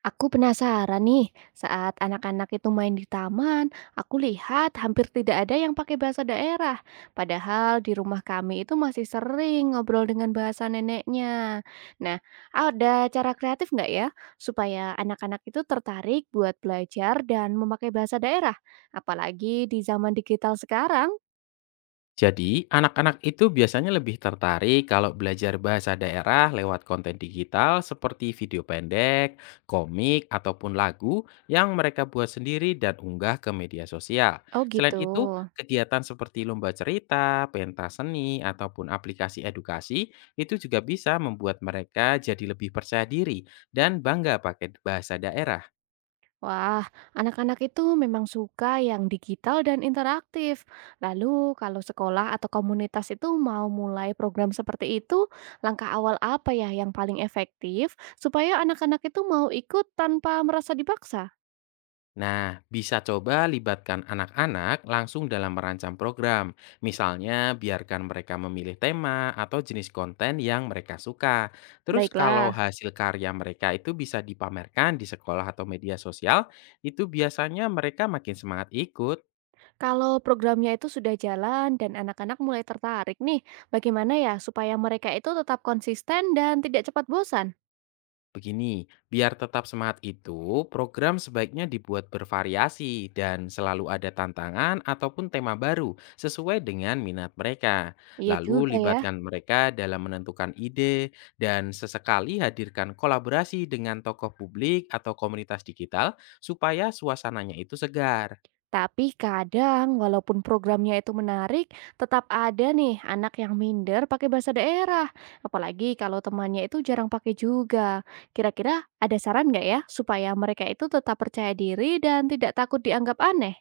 Aku penasaran nih, saat anak-anak itu main di taman, aku lihat hampir tidak ada yang pakai bahasa daerah. Padahal di rumah kami itu masih sering ngobrol dengan bahasa neneknya. Nah, ada cara kreatif nggak ya supaya anak-anak itu tertarik buat belajar dan memakai bahasa daerah? Apalagi di zaman digital sekarang. Jadi, anak-anak itu biasanya lebih tertarik kalau belajar bahasa daerah lewat konten digital seperti video pendek, komik, ataupun lagu yang mereka buat sendiri dan unggah ke media sosial. Oh Selain gitu. itu, kegiatan seperti lomba cerita, pentas seni, ataupun aplikasi edukasi itu juga bisa membuat mereka jadi lebih percaya diri dan bangga pakai bahasa daerah. Wah, anak-anak itu memang suka yang digital dan interaktif. Lalu, kalau sekolah atau komunitas itu mau mulai program seperti itu, langkah awal apa ya yang paling efektif supaya anak-anak itu mau ikut tanpa merasa dipaksa? Nah, bisa coba libatkan anak-anak langsung dalam merancang program. Misalnya, biarkan mereka memilih tema atau jenis konten yang mereka suka. Terus kalau Baiklah, hasil karya mereka itu bisa dipamerkan di sekolah atau media sosial, itu biasanya mereka makin semangat ikut. kalau programnya itu sudah jalan dan anak-anak mulai tertarik nih, bagaimana ya supaya mereka itu tetap konsisten dan tidak cepat bosan? Begini, biar tetap semangat itu, program sebaiknya dibuat bervariasi dan selalu ada tantangan ataupun tema baru sesuai dengan minat mereka. Iya juga Lalu ya. libatkan mereka dalam menentukan ide dan sesekali hadirkan kolaborasi dengan tokoh publik atau komunitas digital supaya suasananya itu segar. Tapi kadang walaupun programnya itu menarik, tetap ada nih anak yang minder pakai bahasa daerah. Apalagi kalau temannya itu jarang pakai juga. Kira-kira ada saran nggak ya supaya mereka itu tetap percaya diri dan tidak takut dianggap aneh?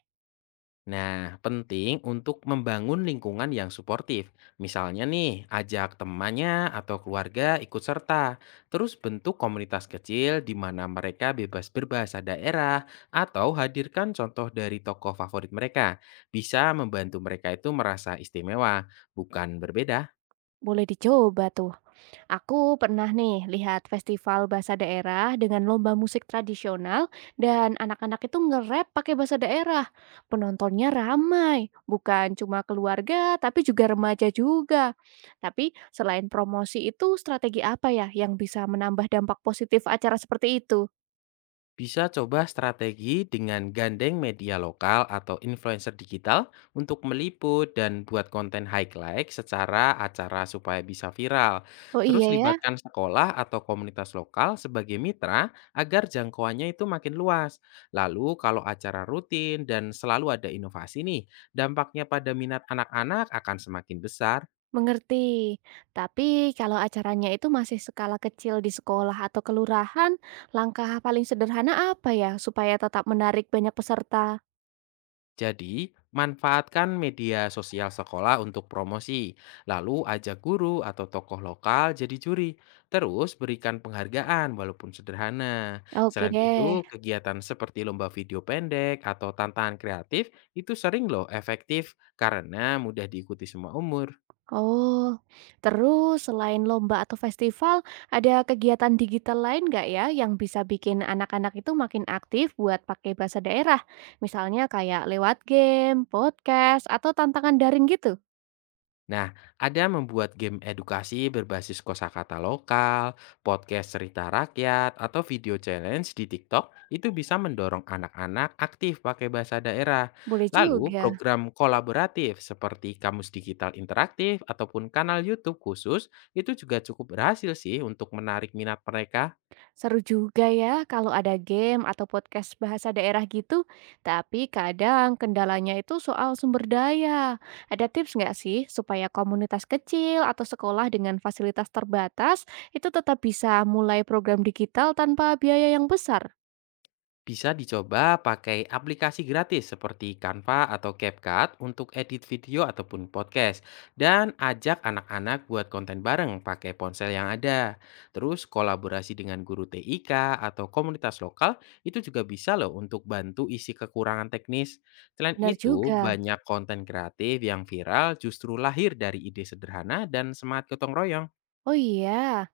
Nah, penting untuk membangun lingkungan yang suportif. Misalnya nih, ajak temannya atau keluarga ikut serta. Terus bentuk komunitas kecil di mana mereka bebas berbahasa daerah atau hadirkan contoh dari tokoh favorit mereka. Bisa membantu mereka itu merasa istimewa, bukan berbeda. Boleh dicoba tuh. Aku pernah nih lihat festival bahasa daerah dengan lomba musik tradisional dan anak-anak itu nge-rap pakai bahasa daerah. Penontonnya ramai, bukan cuma keluarga tapi juga remaja juga. Tapi selain promosi itu strategi apa ya yang bisa menambah dampak positif acara seperti itu? Bisa coba strategi dengan gandeng media lokal atau influencer digital untuk meliput dan buat konten highlight secara acara supaya bisa viral. Oh Terus iya ya, libatkan sekolah atau komunitas lokal sebagai mitra agar jangkauannya itu makin luas. Lalu kalau acara rutin dan selalu ada inovasi nih, dampaknya pada minat anak-anak akan semakin besar. mengerti. Tapi kalau acaranya itu masih skala kecil di sekolah atau kelurahan, langkah paling sederhana apa ya supaya tetap menarik banyak peserta? Jadi, manfaatkan media sosial sekolah untuk promosi, lalu ajak guru atau tokoh lokal jadi juri. Terus berikan penghargaan walaupun sederhana. Oke Selain deh. itu, kegiatan seperti lomba video pendek atau tantangan kreatif itu sering loh efektif karena mudah diikuti semua umur. Oh, terus selain lomba atau festival, ada kegiatan digital lain nggak ya yang bisa bikin anak-anak itu makin aktif buat pakai bahasa daerah? Misalnya kayak lewat game, podcast, atau tantangan daring gitu? Nah, ada membuat game edukasi berbasis kosakata lokal, podcast cerita rakyat, atau video challenge di TikTok itu bisa mendorong anak-anak aktif pakai bahasa daerah. Boleh Lalu, juga. program kolaboratif seperti Kamus Digital Interaktif ataupun kanal YouTube khusus itu juga cukup berhasil sih untuk menarik minat mereka. Seru juga ya kalau ada game atau podcast bahasa daerah gitu, tapi kadang kendalanya itu soal sumber daya. Ada tips nggak sih supaya komunitas kecil atau sekolah dengan fasilitas terbatas itu tetap bisa mulai program digital tanpa biaya yang besar? Bisa dicoba pakai aplikasi gratis seperti Canva atau CapCut untuk edit video ataupun podcast. Dan ajak anak-anak buat konten bareng pakai ponsel yang ada. Terus kolaborasi dengan guru TIK atau komunitas lokal itu juga bisa loh untuk bantu isi kekurangan teknis. Selain Benar itu, juga. banyak konten kreatif yang viral justru lahir dari ide sederhana dan semangat gotong royong. Oh iya.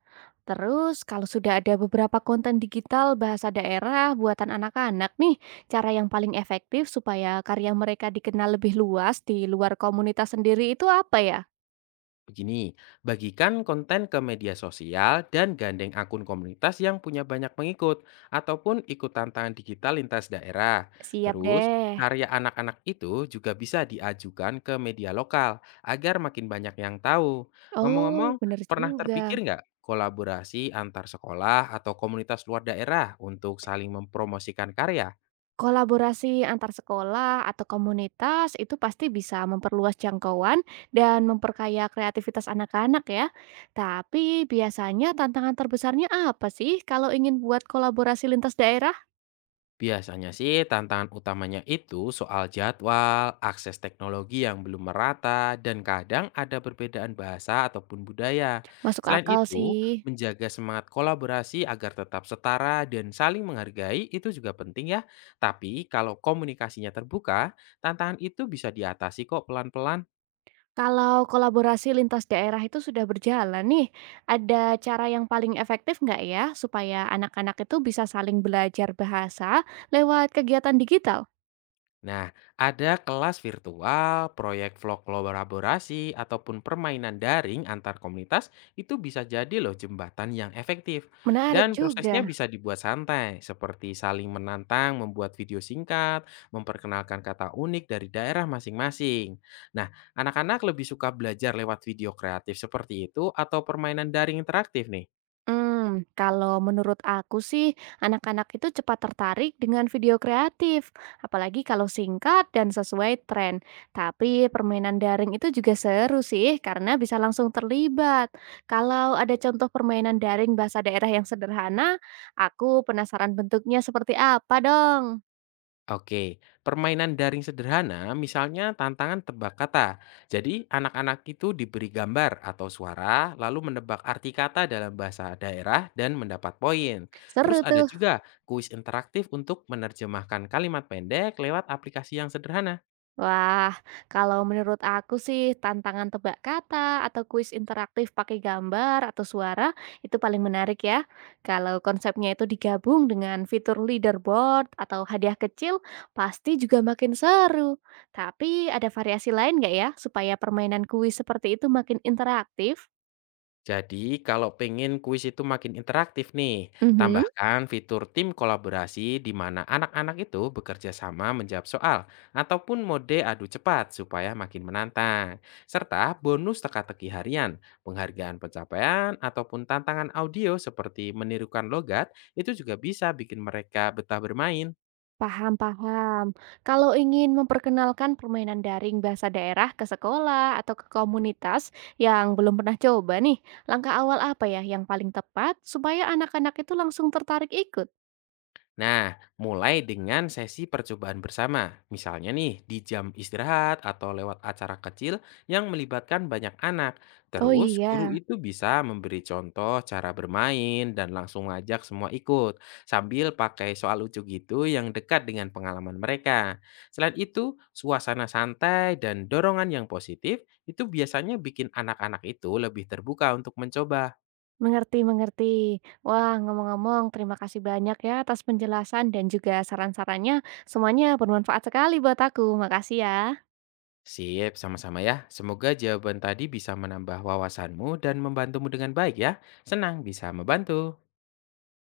Terus kalau sudah ada beberapa konten digital bahasa daerah buatan anak-anak nih, cara yang paling efektif supaya karya mereka dikenal lebih luas di luar komunitas sendiri itu apa ya? Begini, bagikan konten ke media sosial dan gandeng akun komunitas yang punya banyak pengikut ataupun ikut tantangan digital lintas daerah. Siap Terus, deh. karya anak-anak itu juga bisa diajukan ke media lokal agar makin banyak yang tahu. Oh, Ngomong-ngomong, bener pernah juga. terpikir nggak kolaborasi antar sekolah atau komunitas luar daerah untuk saling mempromosikan karya? Kolaborasi antar sekolah atau komunitas itu pasti bisa memperluas jangkauan dan memperkaya kreativitas anak-anak ya. Tapi biasanya tantangan terbesarnya apa sih kalau ingin buat kolaborasi lintas daerah? Biasanya sih tantangan utamanya itu soal jadwal, akses teknologi yang belum merata, dan kadang ada perbedaan bahasa ataupun budaya. Masuk Selain akal itu, sih. menjaga semangat kolaborasi agar tetap setara dan saling menghargai itu juga penting ya. Tapi kalau komunikasinya terbuka, tantangan itu bisa diatasi kok pelan-pelan. Kalau kolaborasi lintas daerah itu sudah berjalan nih, ada cara yang paling efektif nggak ya supaya anak-anak itu bisa saling belajar bahasa lewat kegiatan digital? Nah, ada kelas virtual, proyek vlog kolaborasi, ataupun permainan daring antar komunitas itu bisa jadi loh jembatan yang efektif. Menarik Dan juga. prosesnya bisa dibuat santai, seperti saling menantang, membuat video singkat, memperkenalkan kata unik dari daerah masing-masing. Nah, anak-anak lebih suka belajar lewat video kreatif seperti itu atau permainan daring interaktif nih? Hmm, kalau menurut aku sih, anak-anak itu cepat tertarik dengan video kreatif, apalagi kalau singkat dan sesuai tren. Tapi permainan daring itu juga seru sih, karena bisa langsung terlibat. Kalau ada contoh permainan daring bahasa daerah yang sederhana, aku penasaran bentuknya seperti apa dong. Oke, permainan daring sederhana misalnya tantangan tebak kata. Jadi anak-anak itu diberi gambar atau suara lalu menebak arti kata dalam bahasa daerah dan mendapat poin. Seru Terus ada tuh. juga kuis interaktif untuk menerjemahkan kalimat pendek lewat aplikasi yang sederhana. Wah, kalau menurut aku sih tantangan tebak kata atau kuis interaktif pakai gambar atau suara itu paling menarik ya. Kalau konsepnya itu digabung dengan fitur leaderboard atau hadiah kecil, pasti juga makin seru. Tapi ada variasi lain nggak ya supaya permainan kuis seperti itu makin interaktif? Jadi, kalau pengen kuis itu makin interaktif nih, Mhm. tambahkan fitur tim kolaborasi di mana anak-anak itu bekerja sama menjawab soal ataupun mode adu cepat supaya makin menantang. Serta bonus teka-teki harian, penghargaan pencapaian, ataupun tantangan audio seperti menirukan logat itu juga bisa bikin mereka betah bermain. Paham, paham. Kalau ingin memperkenalkan permainan daring bahasa daerah ke sekolah atau ke komunitas yang belum pernah coba nih, langkah awal apa ya yang paling tepat supaya anak-anak itu langsung tertarik ikut? Nah, mulai dengan sesi percobaan bersama. Misalnya nih, di jam istirahat atau lewat acara kecil yang melibatkan banyak anak. Oh Terus, guru iya, itu bisa memberi contoh cara bermain dan langsung ngajak semua ikut. Sambil pakai soal lucu gitu yang dekat dengan pengalaman mereka. Selain itu, suasana santai dan dorongan yang positif itu biasanya bikin anak-anak itu lebih terbuka untuk mencoba. mengerti, mengerti. Wah, ngomong-ngomong, terima kasih banyak ya atas penjelasan dan juga saran-sarannya. Semuanya bermanfaat sekali buat aku. Makasih ya. Sip, sama-sama ya. Semoga jawaban tadi bisa menambah wawasanmu dan membantumu dengan baik ya. Senang bisa membantu.